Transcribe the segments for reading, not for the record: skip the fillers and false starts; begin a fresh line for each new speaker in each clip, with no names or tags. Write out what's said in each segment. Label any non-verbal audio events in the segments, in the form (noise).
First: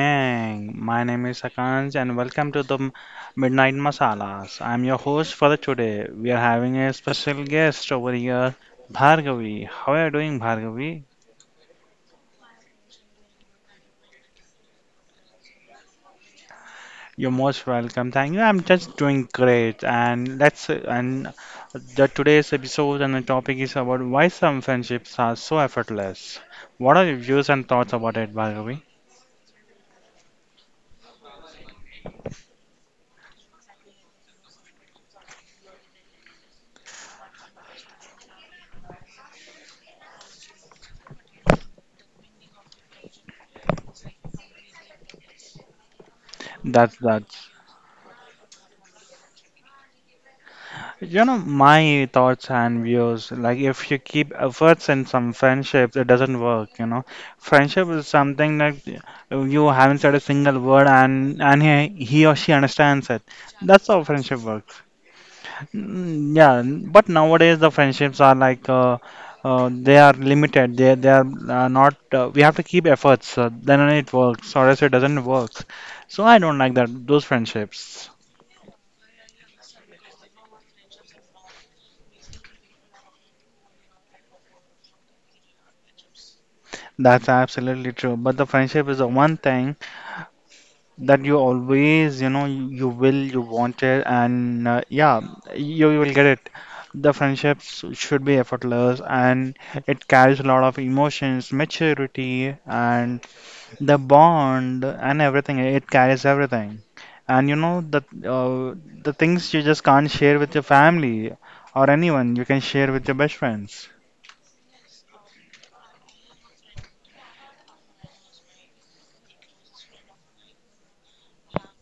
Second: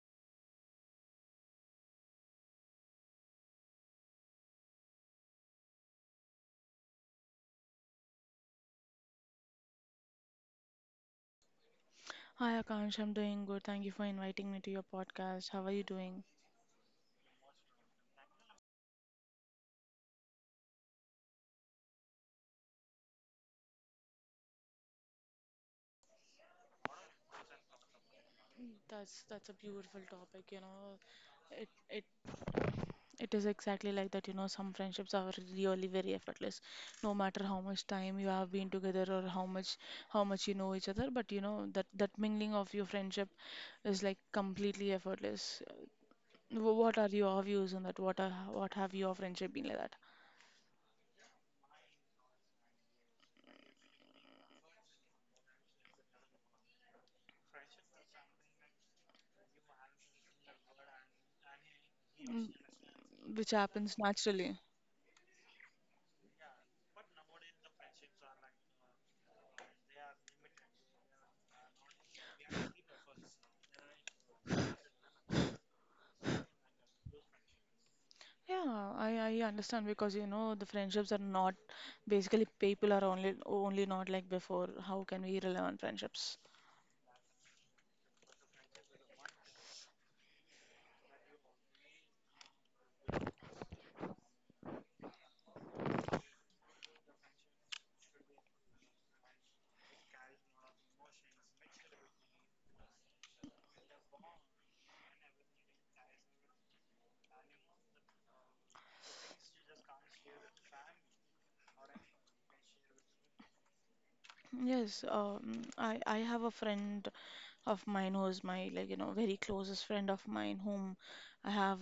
evening. My name is Akansh and welcome to the Midnight Masalas. I'm your host for the today. We are having a special guest over here, Bhargavi. How are you doing, Bhargavi?
Hi Akansh, I'm doing good. Thank you for inviting me to your podcast. How are you doing?
You're most welcome. Thank you. I'm just doing great. And the today's episode and the topic is about why some friendships are so effortless. What are your views and thoughts about it, Bhargavi?
That's a beautiful topic. It it it is exactly like that, some friendships are really very effortless. No matter how much time you have been together or how much you know each other, but you know that mingling of your friendship is like completely effortless. Wh-
That's
What are
that.
your views on that? What have your friendship been like that?
You know, my thoughts and views, like if you keep efforts in some friendships, it doesn't work, you know. Friendship is something that you haven't said a single word, and he or
Mm.
she understands it.
Which
That's
happens
how friendship
naturally.
works. Mm, yeah, but nowadays the friendships are like they are limited. They are not. We have to keep efforts. Then only it works, or else it doesn't work. So I don't like that those friendships.
Yeah, I understand because you know the friendships are not basically people are only not like before. How can we rely on friendships?
That's absolutely true. But the friendship is the one thing that you always, you know, you will you want it, and yeah, you will get it. The friendships should be effortless, and it carries a lot of emotions, maturity, and the bond and everything. It carries everything. And you know uh, the things you just can't share with your family or anyone, you can share with your best friends.
Yes, I have a friend of mine who's my like, very closest friend of mine, whom I have,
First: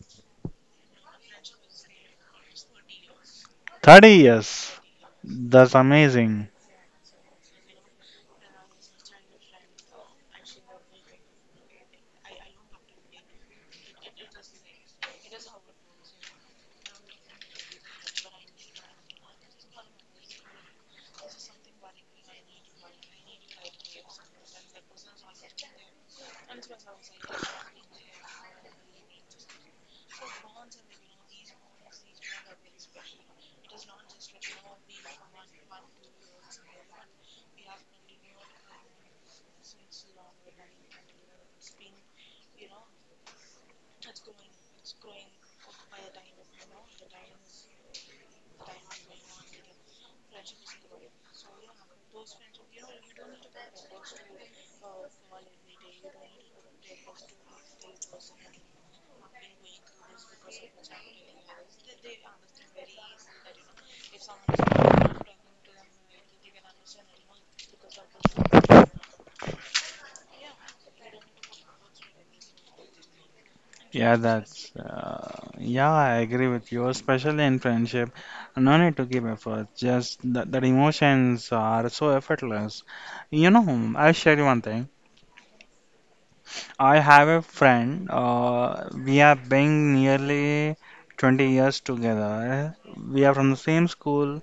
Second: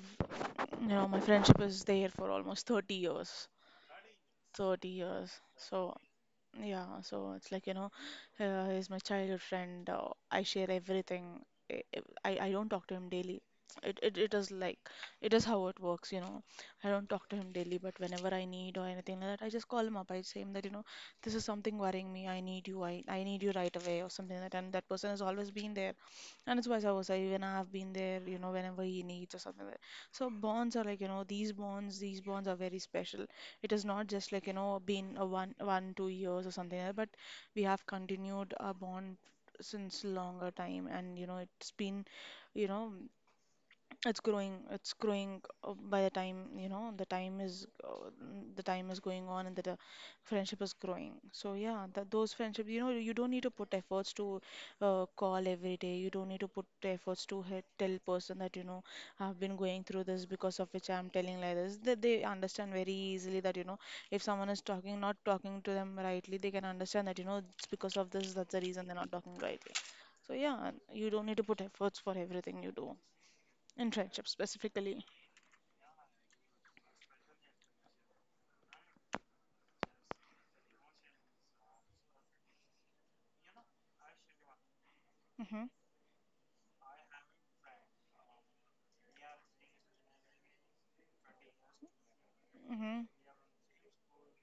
my friendship is there for almost 30 years.
30 years,
30 years.
that's
So
amazing.
yeah, so it's like, he's my childhood friend. I share everything. I, I don't talk to him daily. It is like it is how it works. I don't talk to him daily, but whenever I need or anything like that, I just call him up. I say him that, this is something worrying me. I need you. I need you right away or something like that. And that person has always been there. And it's vice versa. Even I have been there, whenever he needs or something like that. So bonds are like, these bonds are very special. It is not just like been a one two years or something like that, but we have continued our bond since longer time, and it's been, you know it's growing, by the time, the time is, the time is going on, and that the friendship is growing. So yeah, that those friendships, you don't need to put efforts to call every day. You don't need to put efforts to tell person that, I've been going through this, because of which I'm telling like this, that they understand very easily that, if someone is talking not talking to them rightly, they can understand that, it's because of this, that's the reason they're not talking rightly. So yeah, you don't need to put efforts for everything you do in
Yeah,
friendship specifically.
yeah, I agree with you, especially in friendship. No need to give effort, just that emotions are so effortless. You know, I'll share you one thing.
Mm-hmm.
I have a friend, we have been nearly 20 years together.
Mm-hmm.
We are from the same school,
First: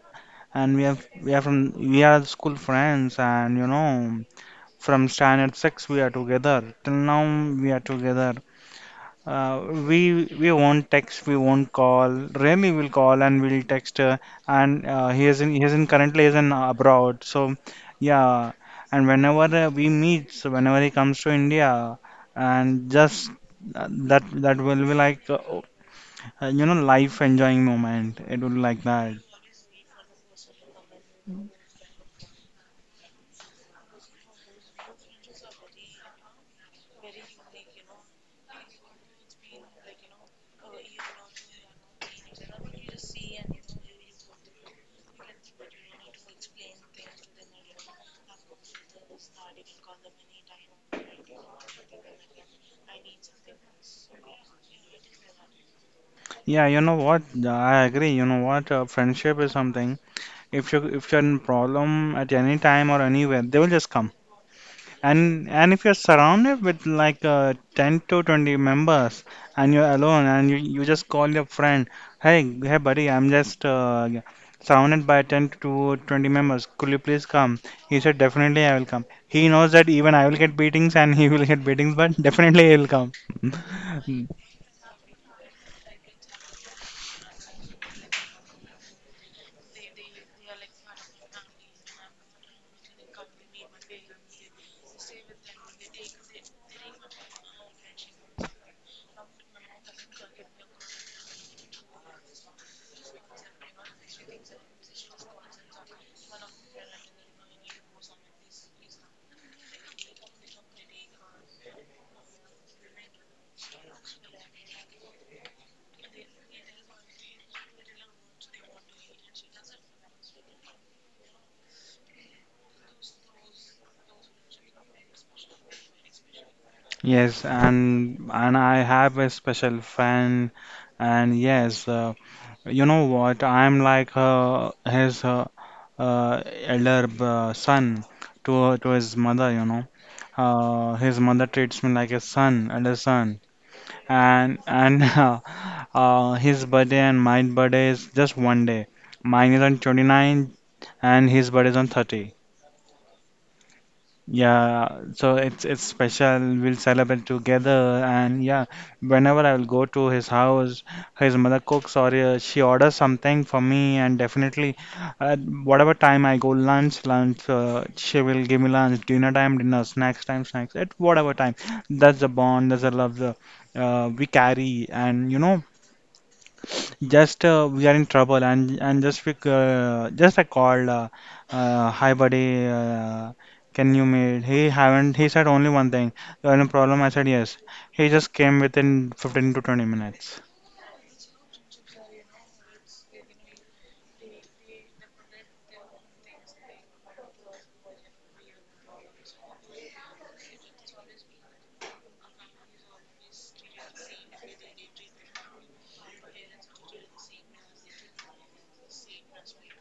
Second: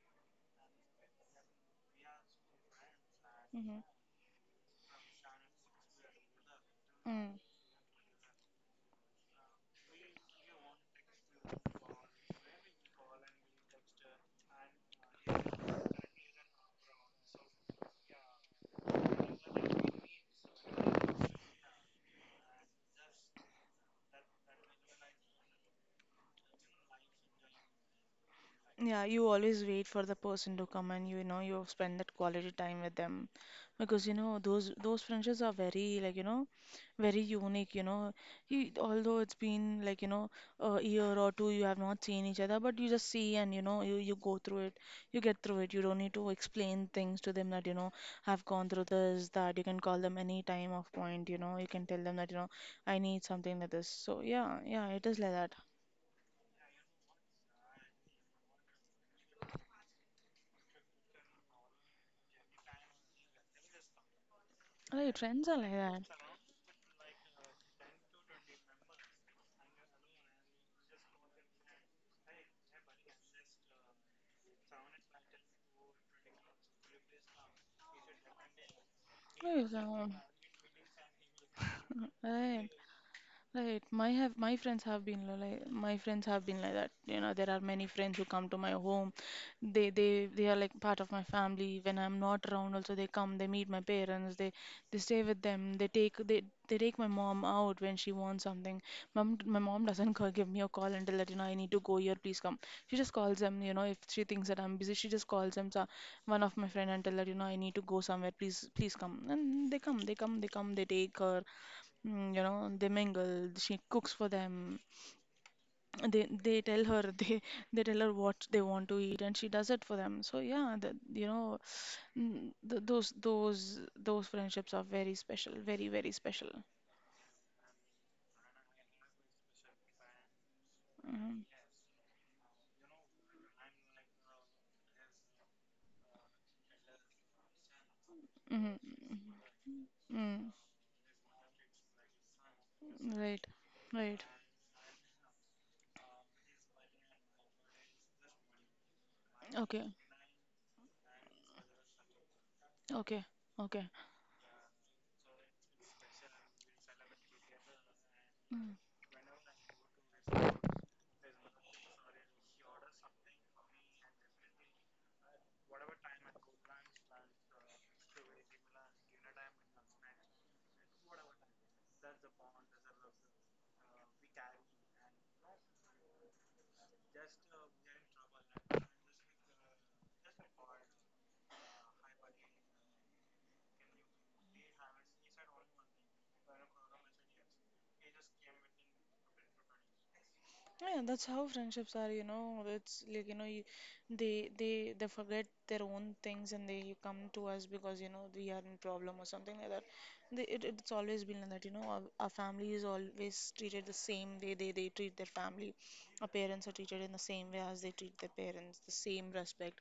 and we have we are from we are school friends, and you
Mm-hmm.
know, from standard six we are together. Till now
Mm.
we are together. We won't text, we won't call. Rarely we'll call and we'll text. And he is in currently is in abroad. So yeah, and whenever we meet, so whenever he comes to India, and just that will be like you know, life enjoying moment. It will be like
Yeah,
that.
you always wait for the person to come, and you spend that quality time with them, because those friendships are very, like, very unique, you know, although it's been like, a year or two, you have not seen each other, but you just see, and you go through it, you get through it. You don't need to explain things to them, that have gone through this, that you can call them any time of point, you can tell them that, I need something like this. So yeah, yeah, it is like that.
Yeah, you know what? Yeah, I agree. You know what? Friendship is something. If you if you're in problem at any time or anywhere, they will just come.
Right,
And
friends are
and
like
if you're
that.
surrounded with like 10 to 20 members, and you're alone, and you just call your friend, hey buddy, I'm just surrounded by 10 to 20 members. Could you please come? He said, definitely I will come. He knows that
Yeah.
even I will get beatings and (laughs) he will get beatings, but
Right,
definitely he will come.
right. My
(laughs)
have my friends have been li- like my friends have been like that. You know, there are many friends who come to my home. They are like part of my family. When I'm not around, also they come. They meet my parents. They stay with them. They take my mom out when she wants something. My mom doesn't (laughs) call, give me a call until that, I need to go here. Please come. She just calls them. If she thinks that I'm busy, she just calls them. So one of my friend until that, I need to go somewhere. Please come. And they come. They come. They come. They take her. They mingle, she cooks for them, they tell her (laughs) they tell her what they want to eat, and she does it for them. So yeah, that, you know mm, th those friendships are very special, very very special.
Yes, and I have a special friend, and
Mm-hmm.
yes, you know what? I'm like his. uh, elder son
Mm-hmm.
to his mother,
Mm-hmm.
you know.
Mm.
His mother treats me like a son, elder son,
Right. Right.
and (laughs) his birthday and my birthday is just one day. Mine is on
Okay.
29 and his birthday is on 30.
Okay. Okay.
Yeah, so it's special. We'll celebrate together, and yeah,
Mm.
whenever I will go to his house, his mother cooks, or she orders something for me, and definitely, at whatever time I go, lunch, lunch, she will give me lunch. Dinner time, dinner, snacks time, snacks. At whatever time, that's the bond, that's the love, we carry. And you know, just we are in trouble, and just we, c- just I called, hi buddy, can you meet? He haven't he said only one thing. You have a problem? I said yes. He just came within 15 to 20 minutes.
Yeah, that's how friendships are. It's like, you know, you, they forget their own things, and they come to us, because we are in problem or something like that. It's always been like that, our family is always treated the same way they treat their family. Our parents are treated in the same way as they treat their parents, the same respect.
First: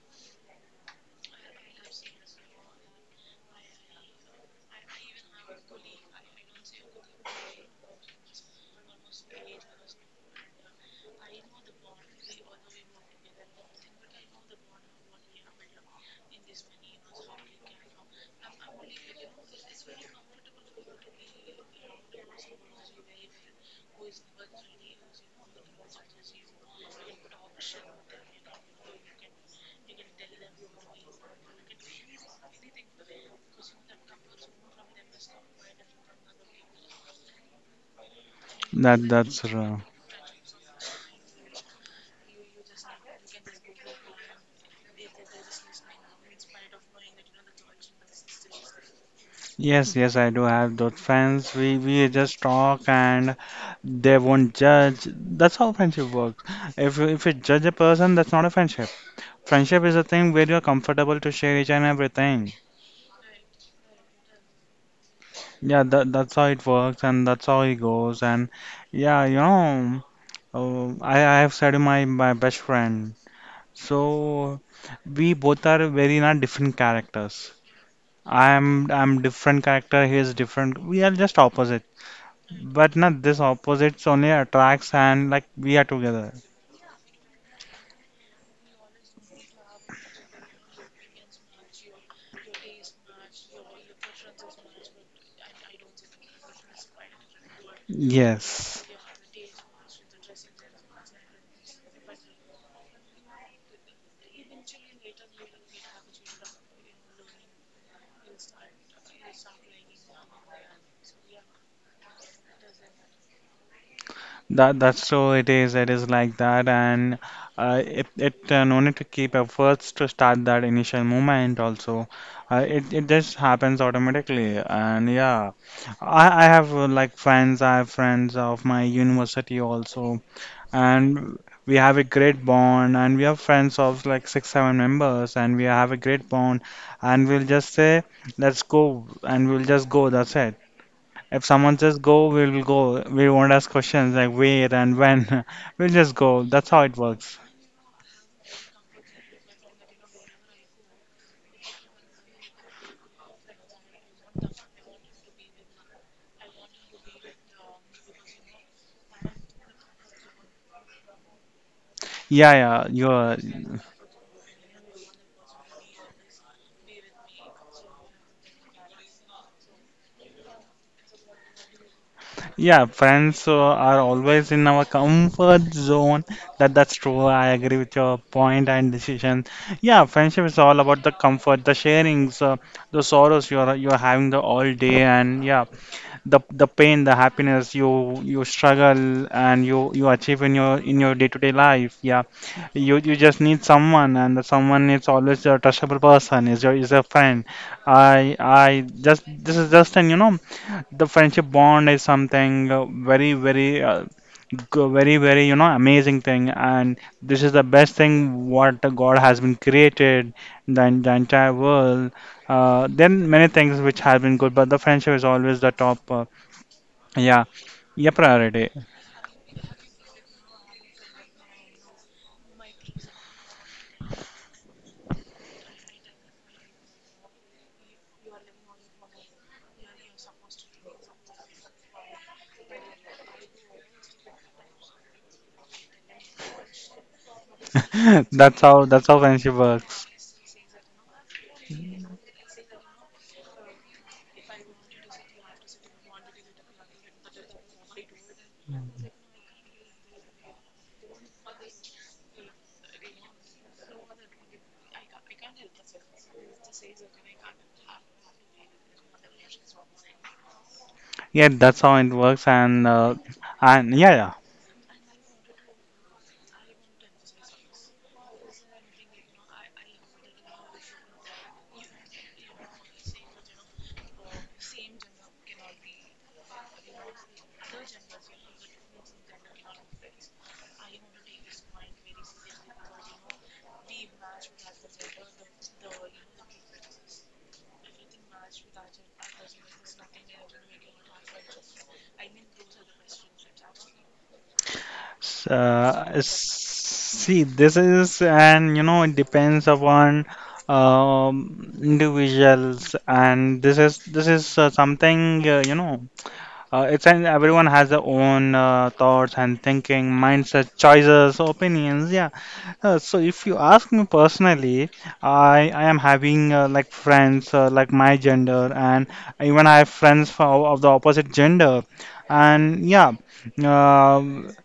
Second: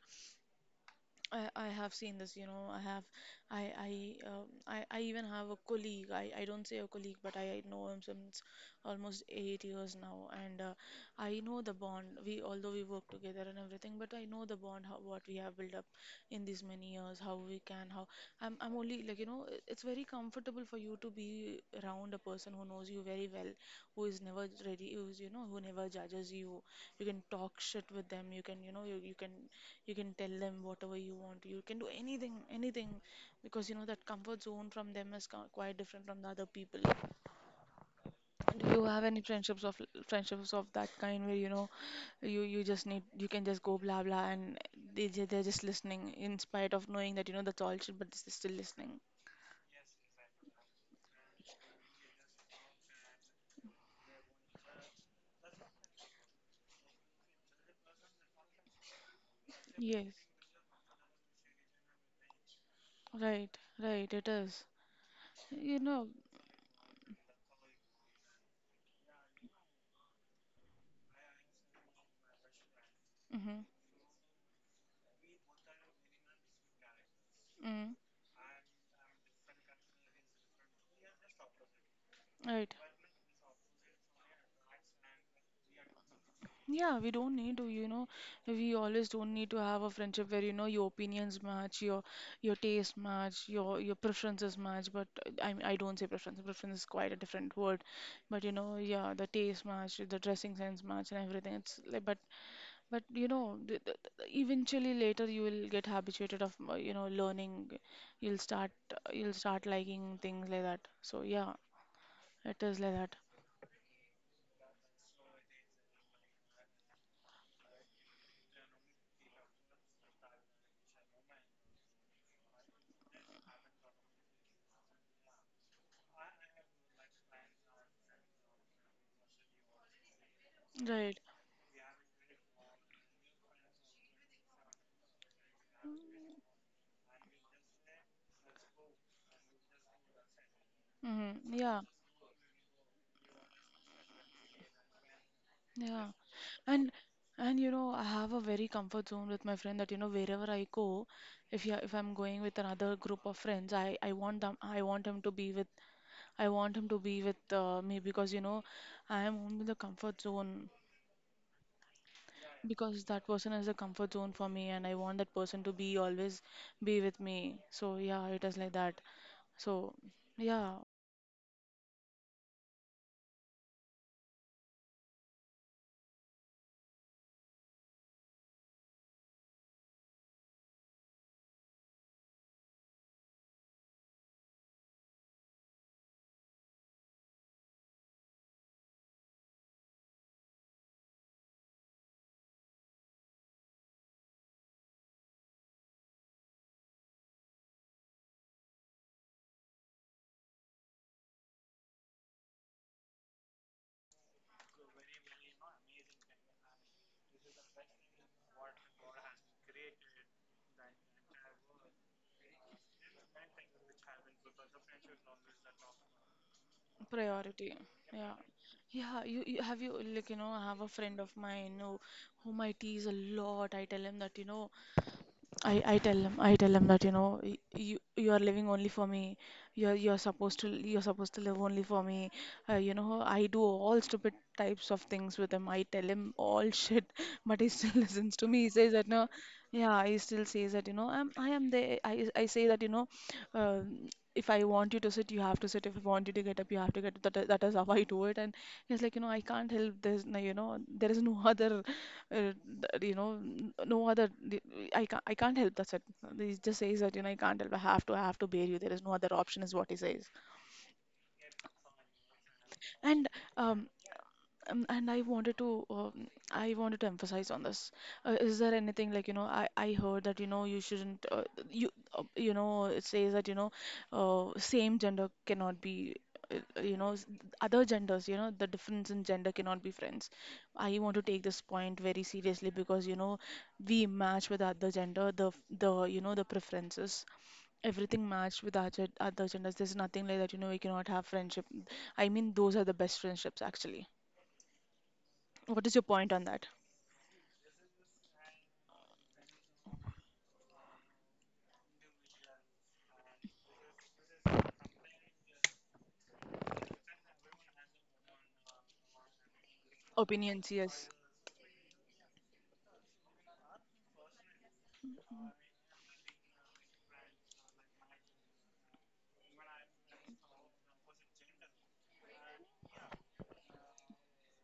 I have seen this. I even have a colleague. I don't say a colleague, but I know him since almost 8 years now, and I know the bond. We, although we work together and everything, but I know the bond, how what we have built up in these many years, how we can, how I'm only like, it's very comfortable for you to be around a person who knows you very well, who is never ready, who never judges you. You can talk shit with them. You can, you can. You can tell them whatever you want. You can do anything, anything, because you know that comfort zone from them is quite different from the other people. Do you
That
have any
that's
friendships of that kind where, you just need, you can just go blah blah, and they're just listening, in spite of knowing that, you know, that's all shit, but they're still listening.
Yes, I do have those friends. We just talk and they won't judge. That's how friendship works. If you judge a person, that's not a friendship. Friendship is a
Yes,
thing where you're comfortable to share each and everything.
right, right. It is. You
Yeah,
know.
that's how it works, and that's how it goes. And yeah, you know, I have said my my best friend. So we both are very not different characters.
Mm-hmm.
I'm different character. He is different. We are just opposite.
Right.
But not this, opposites only attracts, and like we are together.
Yeah, we don't need to, we always don't need to have a friendship where, your opinions match, your taste match, your preferences match. But I don't say preference. Preference is quite a different word. But,
Yes.
yeah, the taste match, the dressing sense match, and everything. It's like, but eventually later you will get habituated of, learning. You'll start liking things like that. So yeah, it is like that.
That's so it is, it is like that. And it it no need to keep efforts to start that initial movement also. It just happens automatically. And yeah, I have like friends I have friends of my university also,
Right.
and we have a great bond, and we have friends of like 6 7 members, and we have a great bond. And we'll just say, let's go, and we'll just go. That's it.
Mm-hmm.
If someone
Yeah.
says go, we'll go. We won't ask questions like where and when. (laughs) We'll
Yeah.
just go. That's how
And
it works.
and I have a very comfort zone with my friend that, wherever I go, if I'm going with another group of friends, I want him to be with me, because, I am only the comfort zone,
Yeah, yeah,
because that
you're,
person is the comfort zone for me, and I want that person to be always be with me. So yeah, it is like that. So yeah.
yeah, friends are always in our comfort zone. That's true. I agree with your point and decision. Yeah, friendship is all about the comfort, the sharings, the sorrows you're having the all day, and yeah, the pain, the happiness you struggle and you achieve in your day-to-day life. Yeah, you just need someone, and the someone is always a trustable person. Is a friend. I just this is just an You know, the friendship bond is something very very, you know, amazing thing. And this is the best thing what god has been created. The entire world, then many things which have been good, but the friendship is always the top. Yeah,
Priority.
yeah,
Yeah.
priority.
Yeah, you have you like you know, I have a friend of mine whom I tease a lot. I tell him that, I tell him that, you are living only for me, you're supposed to live only for me. I do all stupid types of things with him. I tell him all shit (laughs) but he still (laughs)
(laughs)
listens to
That's
me, he
how,
says
that's
that
how
no,
friendship
yeah,
works.
he still says that, I am there. I say that, uh, if I want you to sit, you have to sit. If I want you to get up, you have to get up. That is how I do it, and he's like, I can't help this, no, there is no (laughs) other, uh, no other, I can't, I can't help, that's it. He just says that, I can't help, I have to bear you, there is no other option, is what he says,
Yeah, that's how it works. And
and um,
yeah, yeah.
and I wanted to emphasize on this. Is there anything like, I heard that, you shouldn't, you it says that, same gender cannot be, uh, uh, you know s- other genders, the difference in gender cannot be friends. I want to take this point very seriously, because, we match with other gender, the f- the you know the preferences, everything matched with other genders. There's nothing like that, we cannot have friendship. I mean, those are the best friendships actually. What is your point on that?
See, this is, and you know, it depends upon individuals. And this is something, you know, it's an everyone has their own thoughts and thinking, mindset,
Opinions, yes.
choices, opinions. Yeah. So if you ask me personally, I am having friends like my gender, and even I have friends for, of the opposite gender, and yeah, um,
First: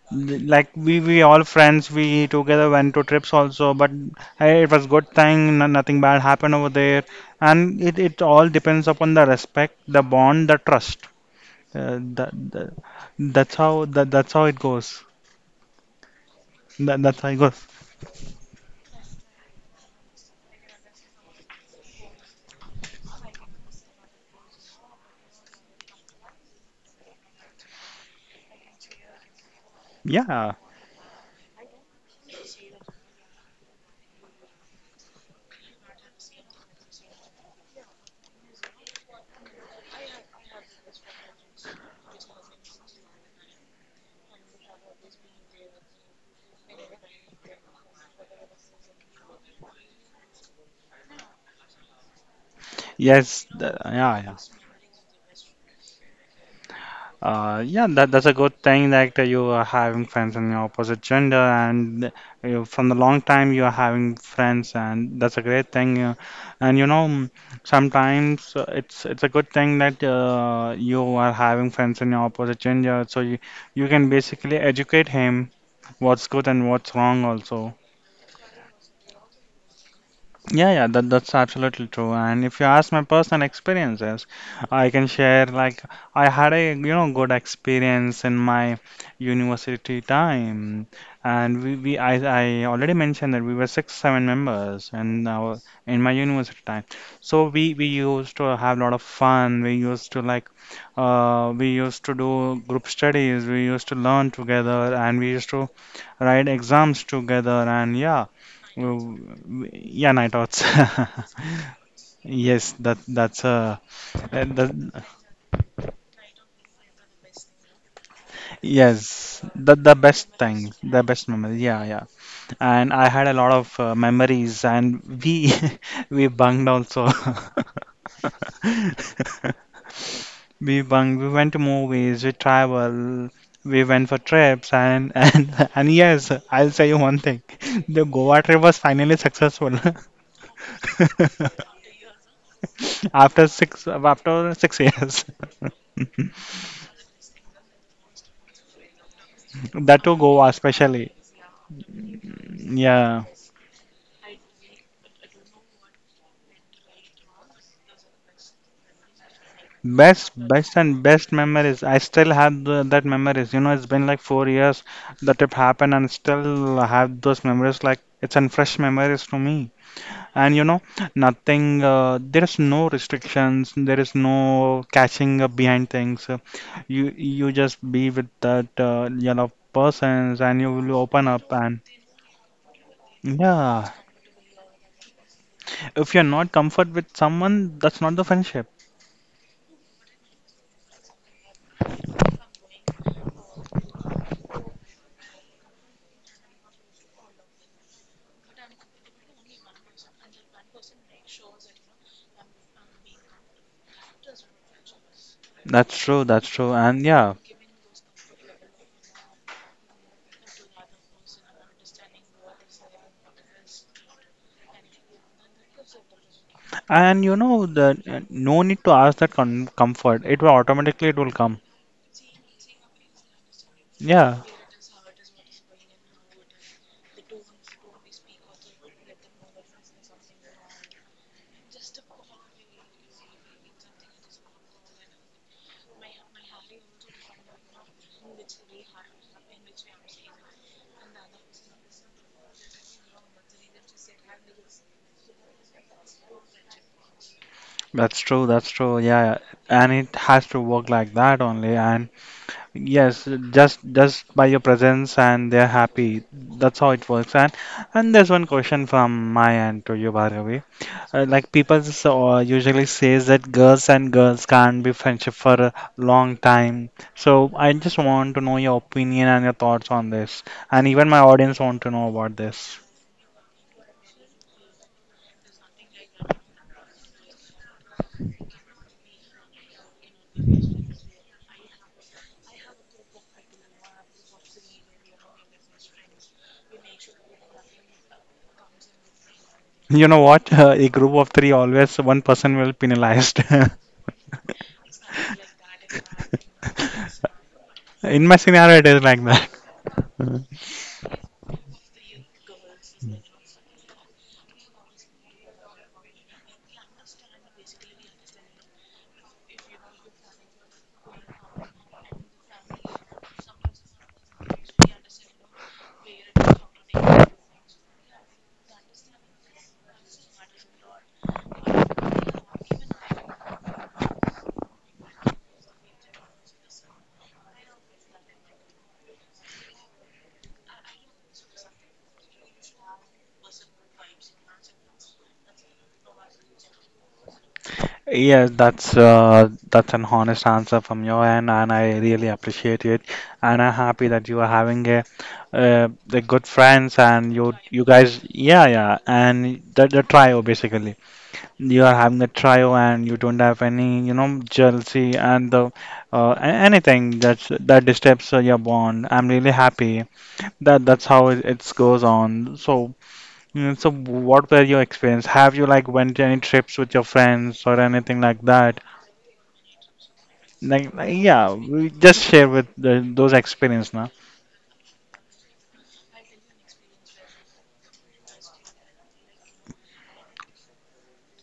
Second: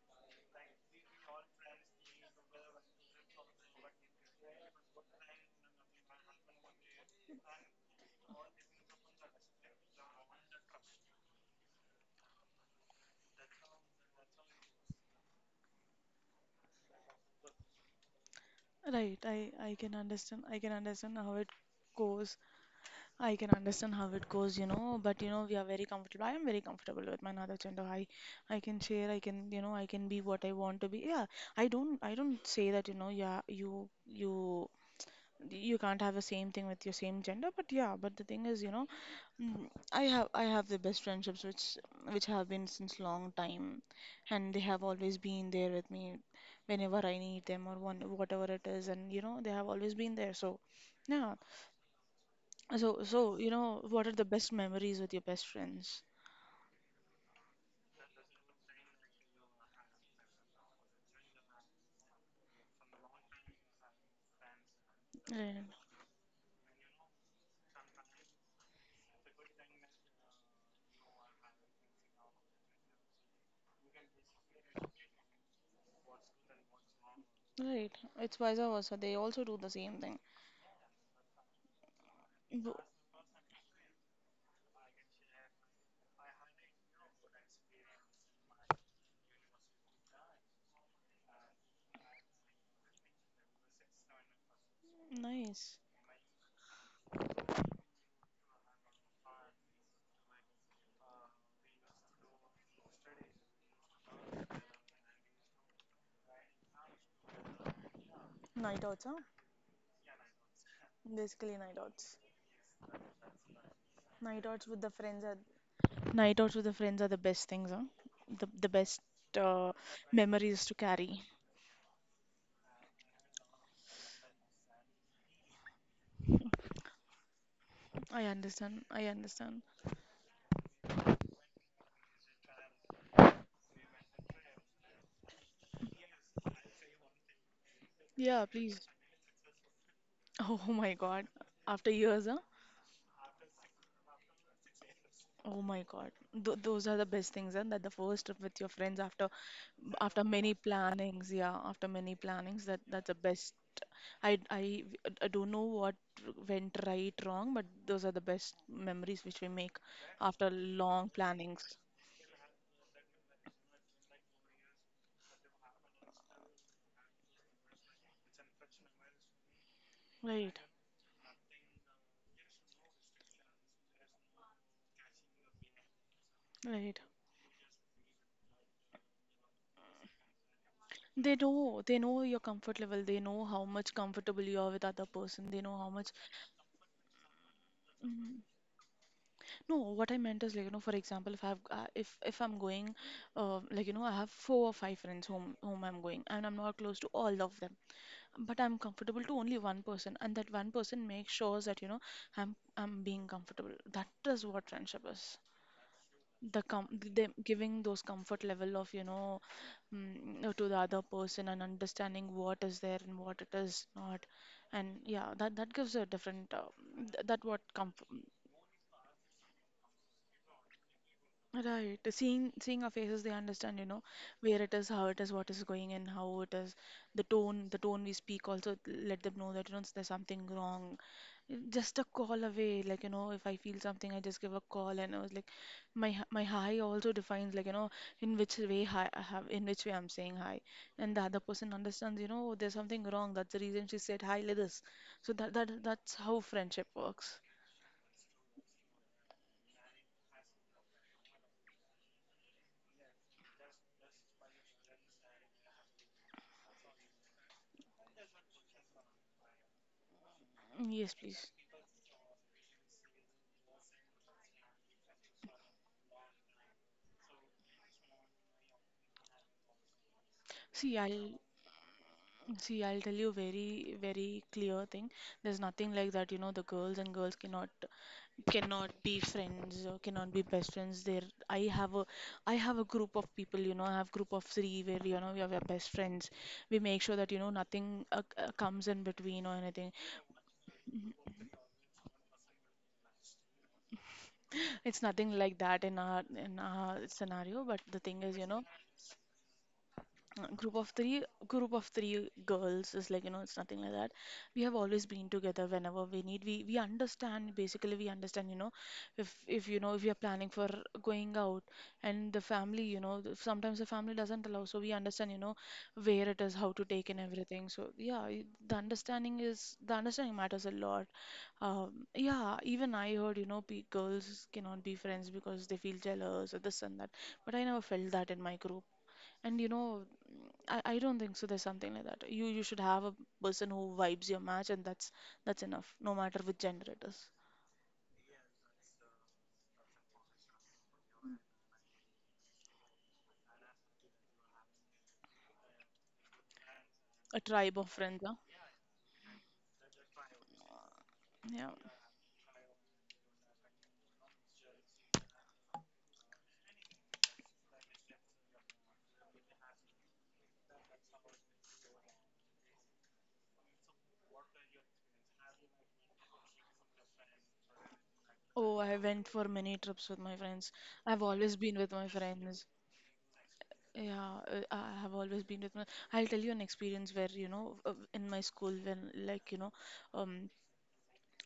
like we all friends. We together went to trips also. But hey, it was good thing. No, nothing bad happened over there. And it all depends upon the respect, the bond, the trust. That that's how, that's how it goes. That's how it goes.
Right, I can understand. I can understand how it goes. I can understand how it goes. But, we are very comfortable. I am very comfortable with my another gender. I can share. I can. I can be what I
Yeah.
want to be. Yeah, I don't. I don't say that. Yeah, you you can't have the same thing with your same gender, but yeah, but the thing is, mm, I have I have the best friendships which have been since long time, and they have always been there with me whenever I need them, or one whatever it is, and you know they have always been there. So yeah. So, you
Yes.
know, what are the best memories with your best friends?
Yeah, that's a good thing that you are having friends in your opposite gender. And you, from the long time you are having friends, and that's a
Right.
great thing. And you know, sometimes it's a good thing that you are having friends in your opposite gender, so you can basically educate him what's good and what's wrong also.
Right. It's vice versa, they also do the same thing.
Yeah, yeah, that's absolutely true. And if you
Bu-
ask my personal experiences, I can share like I had a, you know, good experience in my university time. And we I already mentioned that we were 6 7 members in our
Nice.
in my university time. So we used to have a lot of fun. We used to like, we used to do group studies. We used to learn together, and we used to write exams together. And yeah,
Night outs, huh?
w- yeah, night outs.
Basically night outs.
(laughs) Yes, that's a
Night outs
that,
with the friends are Night outs with the friends are the best things, huh? The best
yes,
uh,
that the best
memories to
thing, the
carry.
best memory. Yeah, yeah. And I had a lot of memories, and we (laughs) we bunged also.
I understand. I understand.
(laughs) we bung we went to movies, we travel, we went for trips, and (laughs) and yes, I'll tell you one thing. (laughs) The
Yeah,
Goa trip
please.
was
(laughs)
finally successful.
Oh my God.
(laughs)
After years, huh?
(laughs) After 6 years,
Oh my God. Th those are the best things, huh? That the first trip with your friends after
(laughs) that to
after many
Goa especially.
plannings, yeah, after many plannings, that's the
Yeah,
best. I I I don't know what went right, wrong, but those are the best memories which we make
best,
after
best and
long
best
plannings.
memories. I still have that memories. You know, it's been like 4 years the trip happened, and still have those memories. Like it's an fresh memories to me.
Right,
And you know, nothing. There is no restrictions. There is no catching up behind things.
right.
You you just be with that your love persons, and you will open
They
up.
know,
And
they know your comfort level. They know how much
yeah,
comfortable you are with other person. They know how much.
if you're not comfort with someone, that's not the
Mm,
friendship.
no, what I meant is, like, you know, for example, if I'm going, like, you know, I have four or five friends whom I'm going, and I'm not close to all of them, but I'm comfortable to only one person, and that one person makes sure that, you know, I'm being comfortable. That is what friendship is.
That's true, that's
the
true.
com
And
them
yeah,
giving those comfort level of, you know, to the other person, and understanding what is there and what it is not, and yeah, that gives a different
and
th
you
that what
know, the
comfort
no need to ask that comfort. It will automatically, it will come.
right. Seeing our faces, they understand, you know,
Yeah,
where it is, how it is, what is going, and how it is. The tone we speak also let them know that, you know, there's something wrong. Just a call away, like, you know, if I feel something, I just give a call, and I was like, my hi also defines, like, you know, in which way hi I have, in which way I'm saying hi, and the other person understands, you know, oh, there's something wrong. That's the reason she said hi like this. So that's how friendship works.
that's true, that's true. Yeah, yeah, and it has to work like that only. And yes, just by your presence and they're happy. That's how it works. And there's one question from my end to you, Bhargavi.
Yes, please.
Like people usually says that girls and girls can't be friendship for a long time. So I just want to know your opinion and your thoughts on this, and
See,
even my
I'll.
audience want to know about this.
See, I'll tell you very, very clear thing. There's nothing like that, you know, the girls and girls cannot be friends or cannot be best friends. There I have a I have a group of people, you know, I have group of three where, you know, we are our best friends. We make sure that, you know, nothing comes in between or anything.
(laughs) You know what? (laughs) A group of three always one person will penalized.
It's nothing like that in our scenario, but the
(laughs)
thing
In
is,
my
you know.
scenario, it is like that.
Group of three girls is like, you know, it's nothing like that. We have always been together, whenever we need we understand. Basically we understand, you know, if you know, if you're planning for going out, and the family, you know, sometimes the family doesn't allow, so we understand, you know, where it is, how to take and everything, so yeah. The understanding matters a lot. Yeah, even I heard, you know, pe girls cannot be friends because they feel jealous or this and that, but I never felt that in my group. And you know, I don't think so. There's something like that. You should have a person who vibes your match, and that's enough, no matter which gender it is.
Yes, that's an honest answer from your end, and I really appreciate it. And I'm happy that you are having a, the good friends and
A
you
tribe
you
of
guys,
friends, huh?
yeah, yeah, and the trio basically.
Yeah.
You are having a trio, and you don't have any, you know, jealousy and the anything that's that disturbs your bond. I'm really happy that that's how it goes on. So. So what were your experience? Have you like went any trips with your friends or anything like
Oh,
that?
I went for many trips with my friends.
Like,
I've always
yeah,
been with
we
my
just share
friends.
with the, those experience now.
Yeah, I have always been with my. I'll tell you an experience where, you know, in my school when, like, you know, um,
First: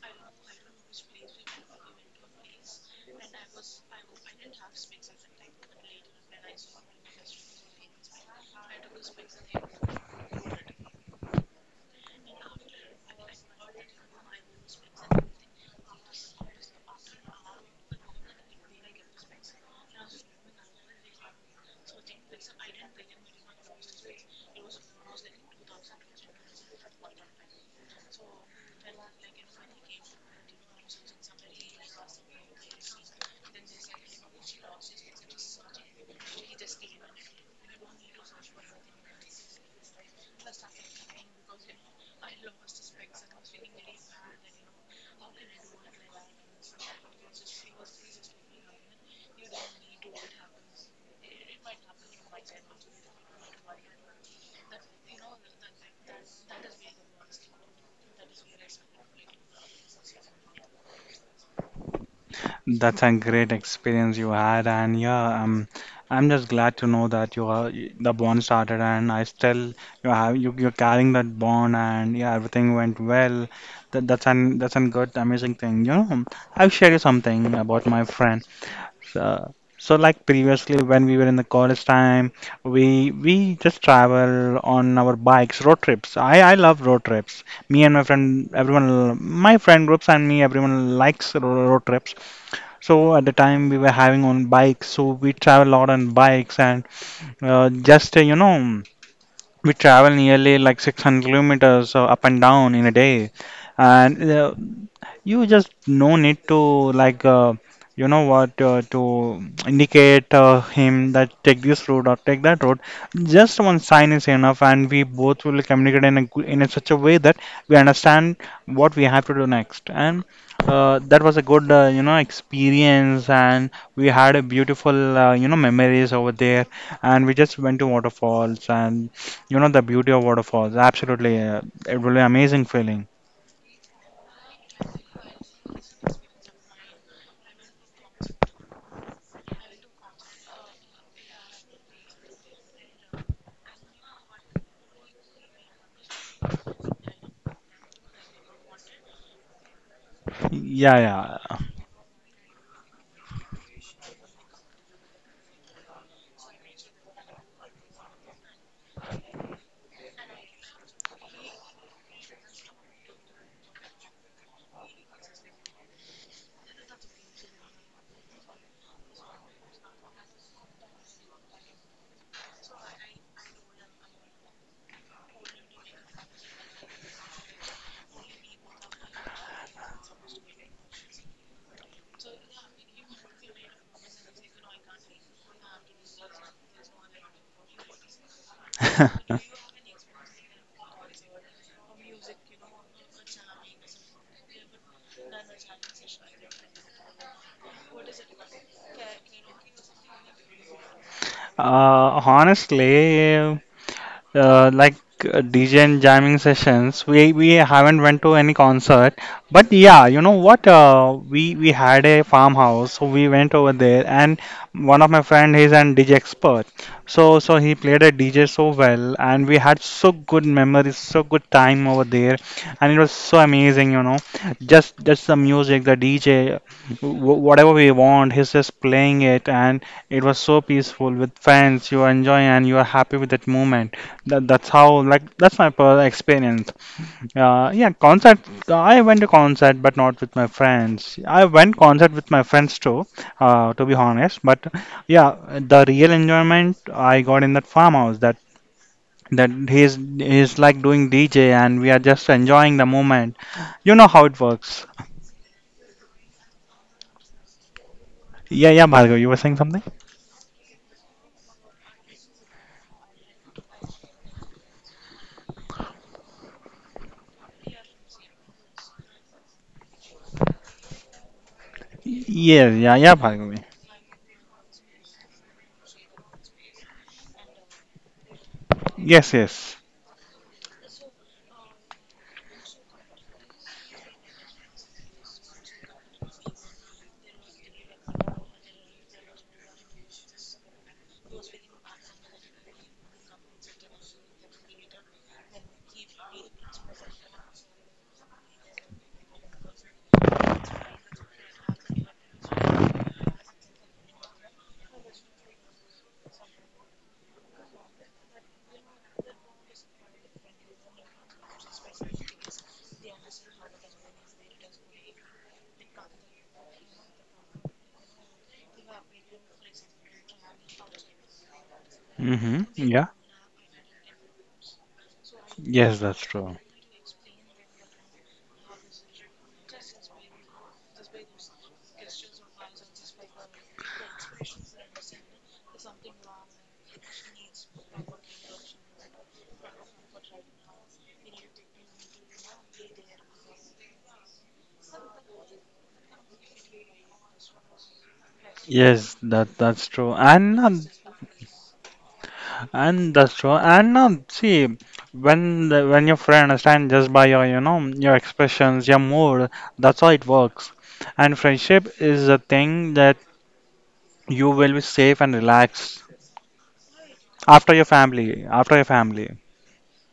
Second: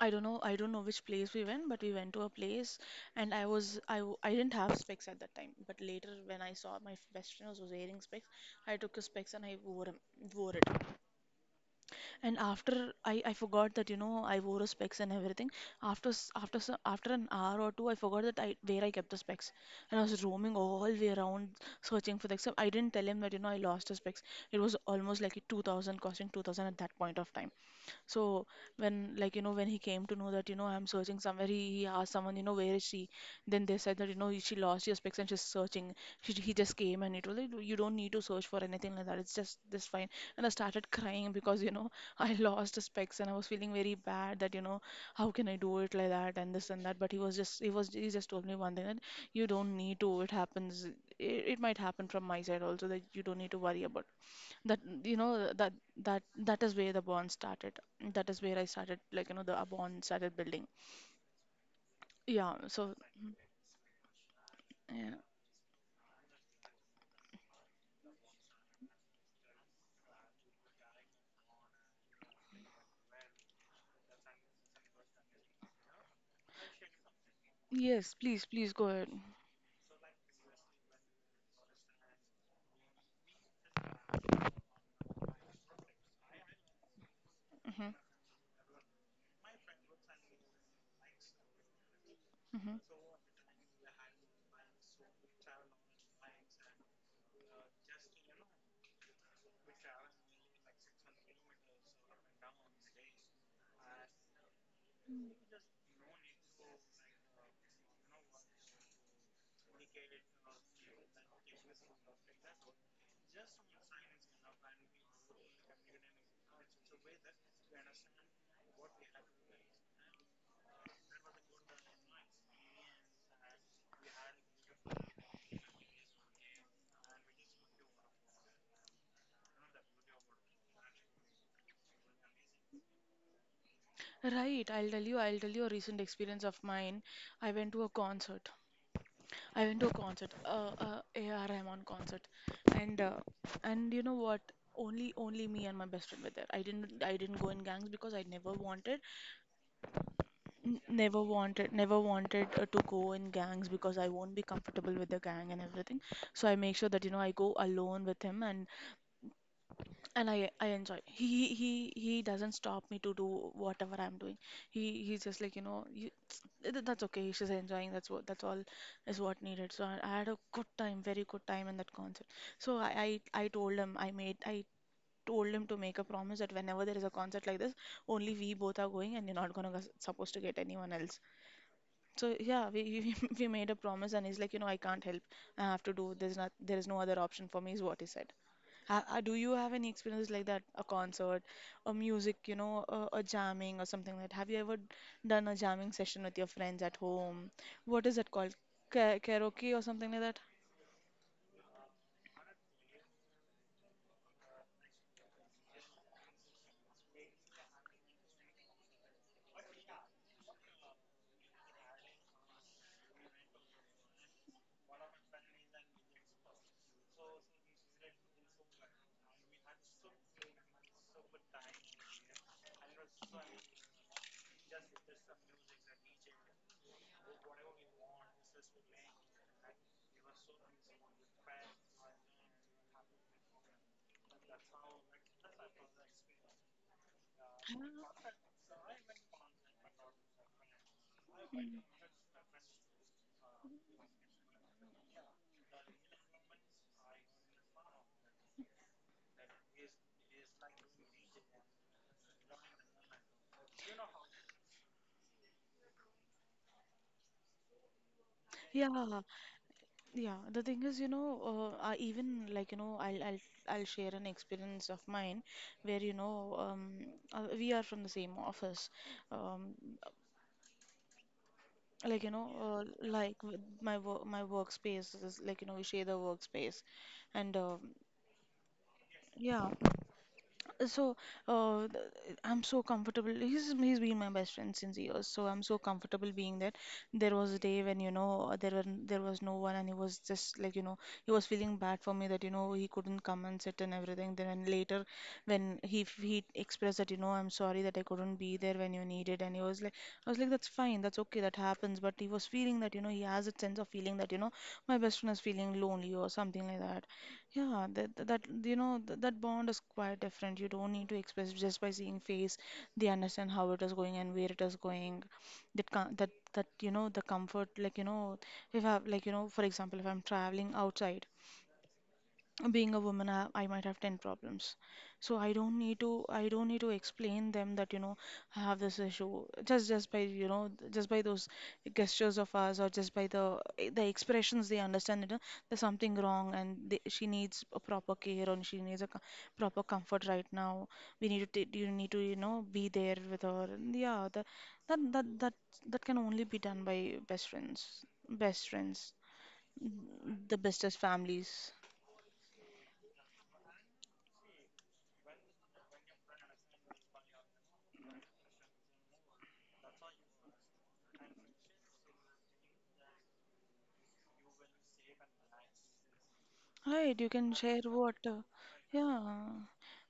I don't know which place we went, but we went to a place, and I was I w- I didn't have specs at that time, but later when I saw my best friend was wearing specs, I took his specs and I wore him, wore it. And after I forgot that, you know, I wore his specs and everything. After an hour or two, I forgot that I where I kept the specs, and I was roaming all way around searching for the specs. I didn't tell him that, you know, I lost the specs. It was almost like a 2000, costing 2000 at that point of time. So when, like, you know, when he came to know that, you know, I'm searching somewhere, he asked someone, you know, where is she? Then they said that, you know, she lost her specs and she's searching. She, he just came, and it was like, you don't need to search for anything like that. It's just this fine. And I started crying because, you know, (laughs) I lost the specs, and I was feeling very bad that, you know, how can I do it like that, and this and that. But he was just he was he just told me one thing, that you don't need to. It happens. It might happen from my side also, that you don't need to worry about that, you know, that is where the bond started. That is where I started, like, you know, the bond started building, yeah. So
That's a
mm,
great experience you had, and
yeah.
yeah, I'm just glad to know that you are the bond started, and I still you have you're carrying that bond, and yeah, everything went well. That's an good amazing thing. You know, I'll share you something about my
Yes,
friend.
please, please go ahead.
So like previously when we were in the college time, we just travel on our bikes, road trips. I love road trips. Me
Hmm.
and my friend, everyone, my friend groups and me, everyone likes road trips.
Hmm.
So at the time we were having on bikes, so we travel a lot on bikes and just you know we travel nearly like 600 kilometers up and down in a day. And you just no need to like uh, you know what to indicate him that take this road or take that road. Just one sign is enough, and we both will communicate in a in a such a way that we understand what we have to do next. And that was a good you know experience, and we had a beautiful you know memories over there. And we just went to waterfalls, and you know the beauty of waterfalls. Absolutely, it will be amazing feeling.
Right, I'll tell you a recent experience of mine. I went to a concert. I went to a concert, AR Rahman concert, and uh, and you know what? Only me and my best friend were there. I didn't go in gangs because I never wanted. Never
Yeah,
wanted, never wanted to go in gangs because I won't be comfortable with the gang and everything. So I make sure that, you know, I go alone with him, and I enjoy. He doesn't stop me to do whatever I'm doing. He he's just like, you know, you, (tsk) that's okay. She's enjoying. That's what, that's all is what needed. So I had a good time, very good time in that concert. So I told him to make a promise that whenever there is a concert like this, only we both are going, and you're not gonna supposed to get anyone else. So yeah, we (laughs) we made a promise, and he's like, you know, I can't help. I have to do. There's not. There is no other option for me. Is what he said. Ha,
yeah.
ha, do
(laughs)
you have any experiences like that? A concert, a music, you know, a jamming or something like that. Have you ever done a jamming session with your friends at home? What is that called? Karaoke or something like that?
Honestly, uh, like DJ and jamming sessions. We haven't went to any concert, but yeah, you know what? We had a farmhouse, so we went over there, and one of my friend he's an DJ expert, so he played a DJ so well, and we had so good memories, so good time over there, and it was so amazing, you know, just the music, the DJ, whatever we want, he's just playing it, and it was so peaceful with friends. You are enjoying and you are happy with that moment. That's how like that's my personal experience. Yeah, concert. I went to concert, but not with my friends. I went concert with my friends too, to be honest. But yeah, the real enjoyment I got in that farmhouse. That that he's like doing DJ, and we are just enjoying the moment. You know how it works. Yeah, yeah, Bhargav,
Yeah,
you were saying something?
yeah. The thing is, you know, I even, like, you know, I'll share an experience of mine where, you know, we are from the same office. Um, like, you know,
Yes, yeah, yeah,
like with
Bhargavi.
my work, my workspace is like, you know, we share the workspace, and
Yes,
yeah.
yes.
So, I'm so comfortable. He's been my best friend since years, so I'm so comfortable being that. There was a day when, you know, there was no one, and he was just like, you know, he was feeling bad for me that, you know, he couldn't come and sit and everything. Then later, when he expressed that, you know, I'm sorry that I couldn't be there when you needed, and he was like, I was like, that's fine, that's okay, that happens. But he was feeling that, you know, he has a sense of feeling that, you know, my best friend is feeling lonely or something like that. Yeah, that that that, you know that, that bond is quite different. You don't need to express just by seeing face. They understand how it is going and where it is going. That com that that you know the comfort, if I for example, if I'm traveling outside,
Mm-hmm.
being a
Yeah.
woman, I might have 10 problems. So
Yes, that's
I
true.
don't need to explain them that I have this issue, just by those gestures of ours, or just by the expressions. They understand that there's something wrong, and she needs a proper care, or she needs proper comfort right now. We need to t- you need to be there with her. And yeah, that that that, that can only be done by best friends, best
Yes,
friends,
that that's true. And
the bestest families.
and that's true. And now, see, when when your friend understand just by your, you know, your expressions, your mood, that's how it works. And friendship is a thing that you will be safe and relaxed
Right, you can
after
share
your
what,
family, after your family.
Yeah.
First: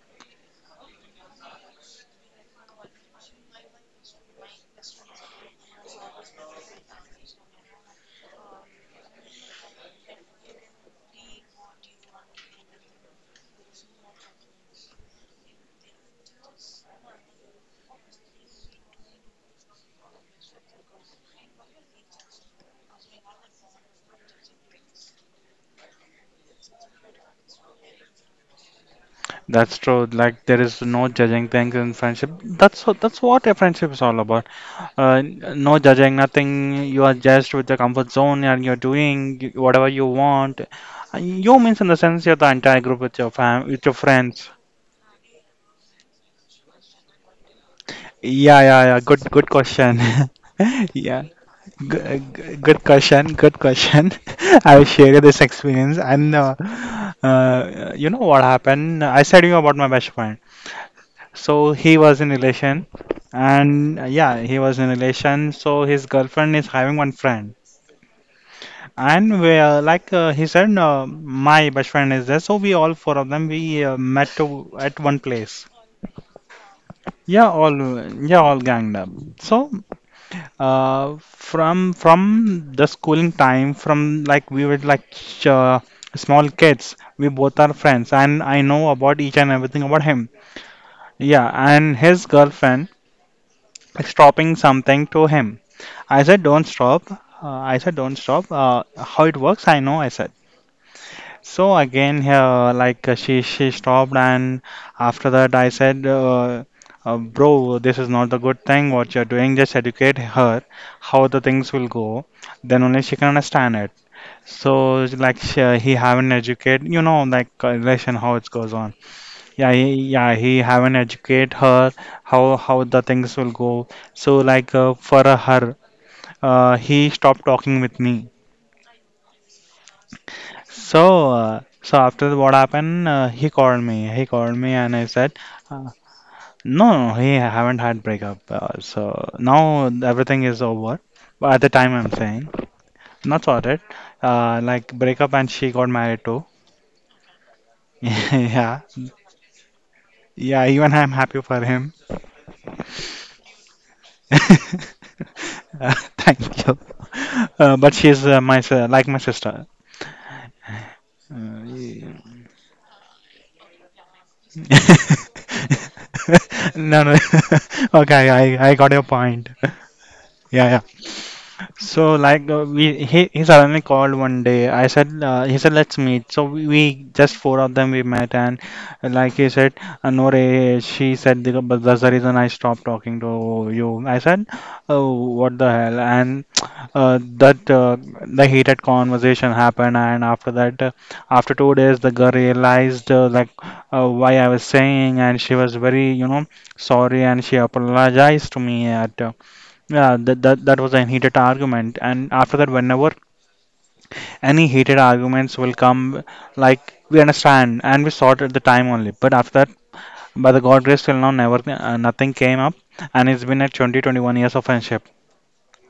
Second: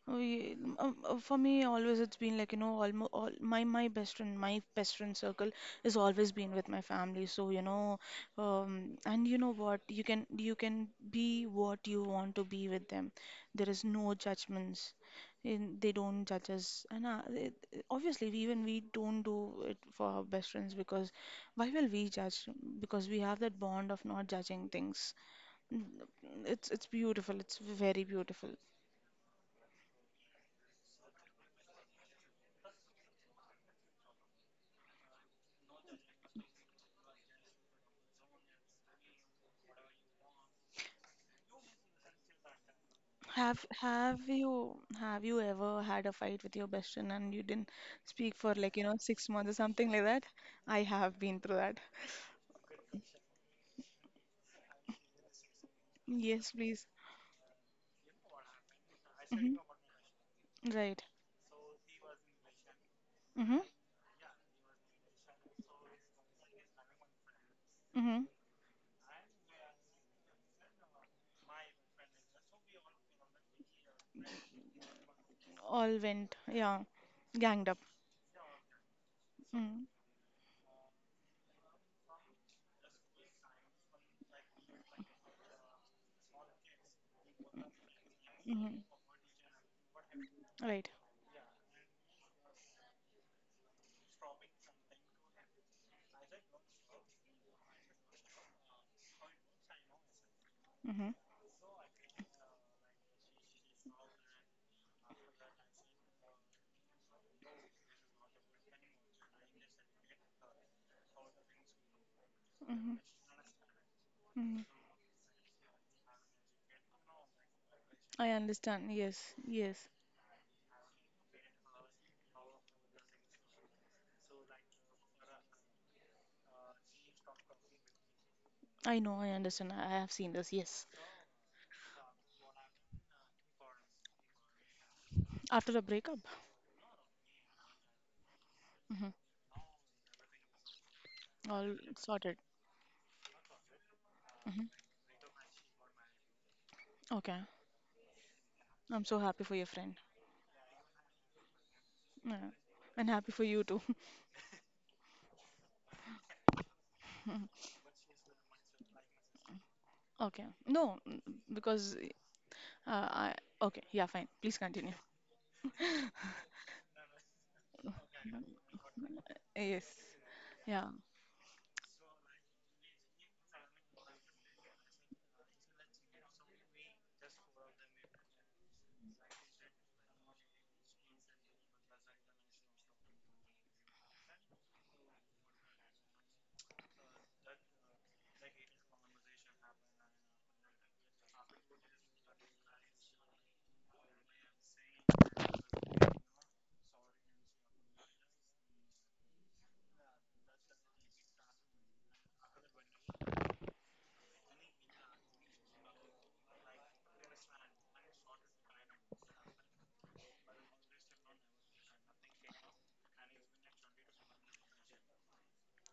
For me, always it's been all my best friend circle has always been with my family. So, and you know what, you can be what you want to be with them. There is no judgments. They don't judge us. And obviously, even we don't do it for our best friends, because why will we judge? Because we have that bond of not judging things. Mm, it's beautiful. It's very beautiful.
That's true. Like there is no judging things in friendship. That's what a friendship is all about. No judging, nothing. You are just with your comfort zone and you're doing whatever you want. And you means in the sense you're the entire group with your
Have
fam, with your
have
friends.
you have you ever had a fight with your best friend and you didn't speak for
Yeah, yeah, yeah. Good,
6 months
good
or something
question.
like that? I
(laughs)
have
Yeah,
been through that.
good, good question. Good question. (laughs) I will share you this experience. And
Yes, please.
you know what happened? I said
Hmm.
you about my best friend.
Right.
So he was in relation,
Mm-hmm.
and yeah, he was in relation. So his girlfriend is having one friend,
Mm-hmm.
and we like he said, my best friend is there. So we all four of them we met to, at one place.
All went, yeah,
Yeah,
ganged up.
all yeah, all ganged up. So
Mm,
From the schooling time, from like we were like small kids, we both are friends, and I
mm-hmm.
know about each and everything about him.
Right.
Yeah, and his girlfriend is dropping something to him. I said, "Don't stop." I said, "Don't stop." How it works, I know. I said.
Mm-hmm.
So again here, she stopped, and after that I said, "Bro, this is not the good thing what you're doing. Just educate her how the things will go. Then
Mm-hmm.
only she can understand it."
Mm-hmm.
So like she, he haven't educate, you know, relation
I
how it goes
understand.
on.
Yes.
Yeah,
Yes.
he haven't educate her how the things will go. So like for her, he stopped talking with me.
I know. I understand. I have seen this. Yes.
So, so after what happened, he called me. He called me and I said,
After a
uh,
breakup.
no, no, he haven't had breakup.
Mm-hmm.
So now everything is over. But at the
All
time, I'm
sorted.
saying not sorted.
Mhm.
Like breakup and she got married too.
Okay.
(laughs) Yeah,
I'm so happy for your friend.
yeah. Even I'm happy for him.
Yeah. And happy for you too.
(laughs) Thank you.
(laughs)
But she's my si- like my sister.
Okay. No, because
Yeah.
I. Okay. Yeah, fine. Please continue.
(laughs) No, no. (laughs) Okay, I got your point.
Yes.
Yeah, yeah.
Yeah.
So he suddenly called one day. I said he said let's meet. So we just four of them we met and he said no Ray, she said "The- but that's the reason I stopped talking to you. I said oh what the hell and that the heated conversation happened and after that after 2 days the girl realized why I was saying and she was very you know sorry and she apologized to me at. Yeah, that that was a heated argument, and after that, whenever any heated arguments will come, like we understand and we sort at the time only. But after that, by the God grace till now, never nothing came up, and it's been at 20, 21 years of friendship.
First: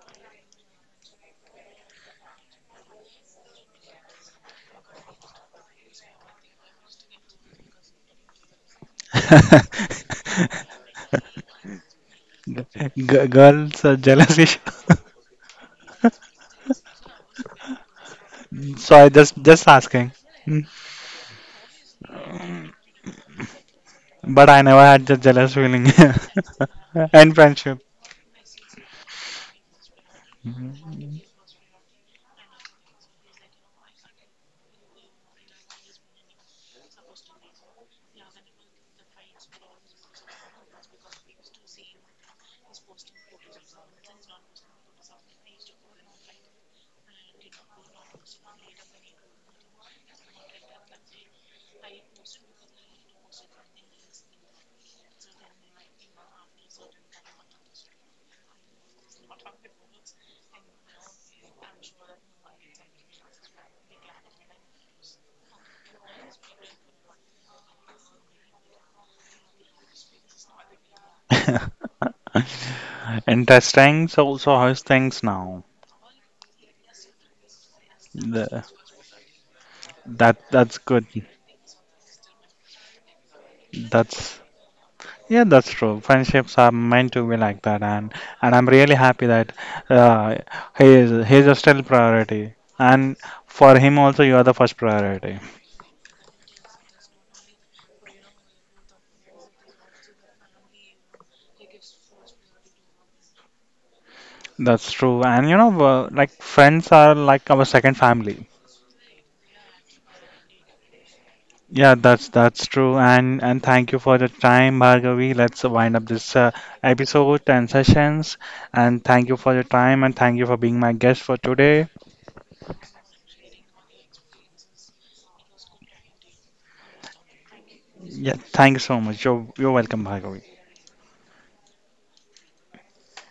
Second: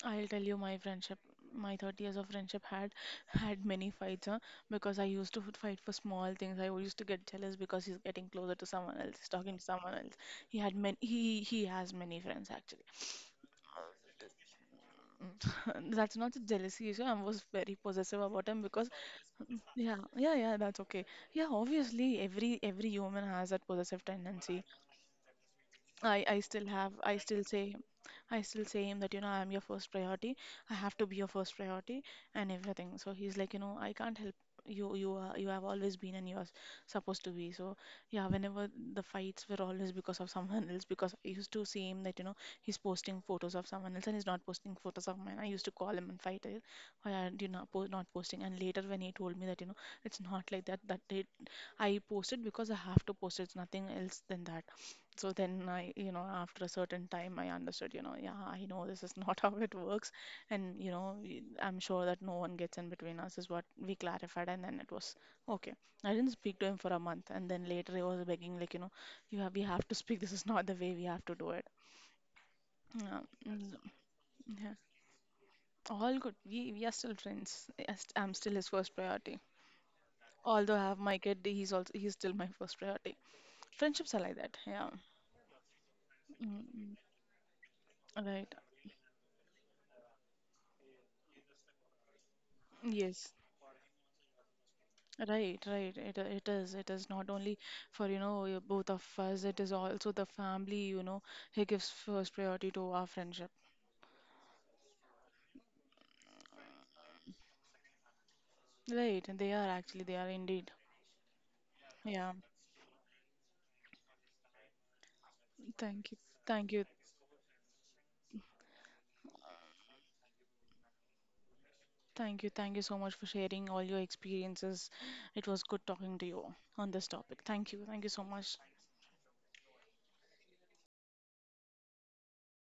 I'll tell you my friendship. My 30 years of friendship had had many fights, huh? Because I used to fight for small things. I used to get jealous because he's getting closer to someone else. He's
(laughs)
talking to someone else. He had many. He has many friends actually.
Girls are jealous issue. (laughs)
(laughs) That's not a jealousy issue. I was very possessive about him, because
So I just
yeah,
asking,
yeah, yeah,
mm,
that's okay. Yeah, obviously every human has that possessive
but I
tendency.
never had the jealous feeling
I I still have
(laughs)
I
and
still say
friendship.
I still say him that, I'm your first priority. I have to be your first priority and everything. So he's like, I can't help you. You are, you have always been and you are supposed to be. So yeah, whenever the fights were always because of someone else, because I used to see him that, he's posting photos of someone else, and he's not posting photos of mine. I used to call him and fight it. Why are you not posting? And later when he told me that, it's not like that, I posted because I have to post it. It's nothing else than that. So then after a certain time, I understood, yeah, I know this is (laughs) not how it works. And, I'm sure that no one gets in between us, is what we clarified. And then it was okay. I didn't speak to him for a month. And then later he was begging, like, we have to speak. This is not the way we have to do it. Yeah.
(laughs)
Mm,
Interesting. So so
yeah.
how's things now?
All good. We are still friends. Yes, I'm still
The,
his first priority.
that that's
Although I have
good.
my kid, he's still my first priority. Friendships are
That's
like that. Yeah.
yeah, that's true. Friendships are
Mm,
meant to be like that,
mm.
and
Right.
I'm really happy that uh, he's a still priority, and
Yes.
for him also you are the first priority.
Right, right. It is. It is not only for, both of us, it is also the family, he gives first priority to our friendship.
That's true, and you know, like friends are like our second family.
Right, and they are actually, they are indeed.
Yeah,
Yeah.
that's true, and thank you for the time, Bhargavi. Let's wind up
Thank you.
this
Thank you.
episode and sessions, and thank you for your time, and thank you for being my guest for today.
Thank you. Thank you so much for sharing all your experiences. It was good talking to you on this topic. Thank you. Thank you so
Yeah,
much.
thank you so much. You're welcome, Bhargavi.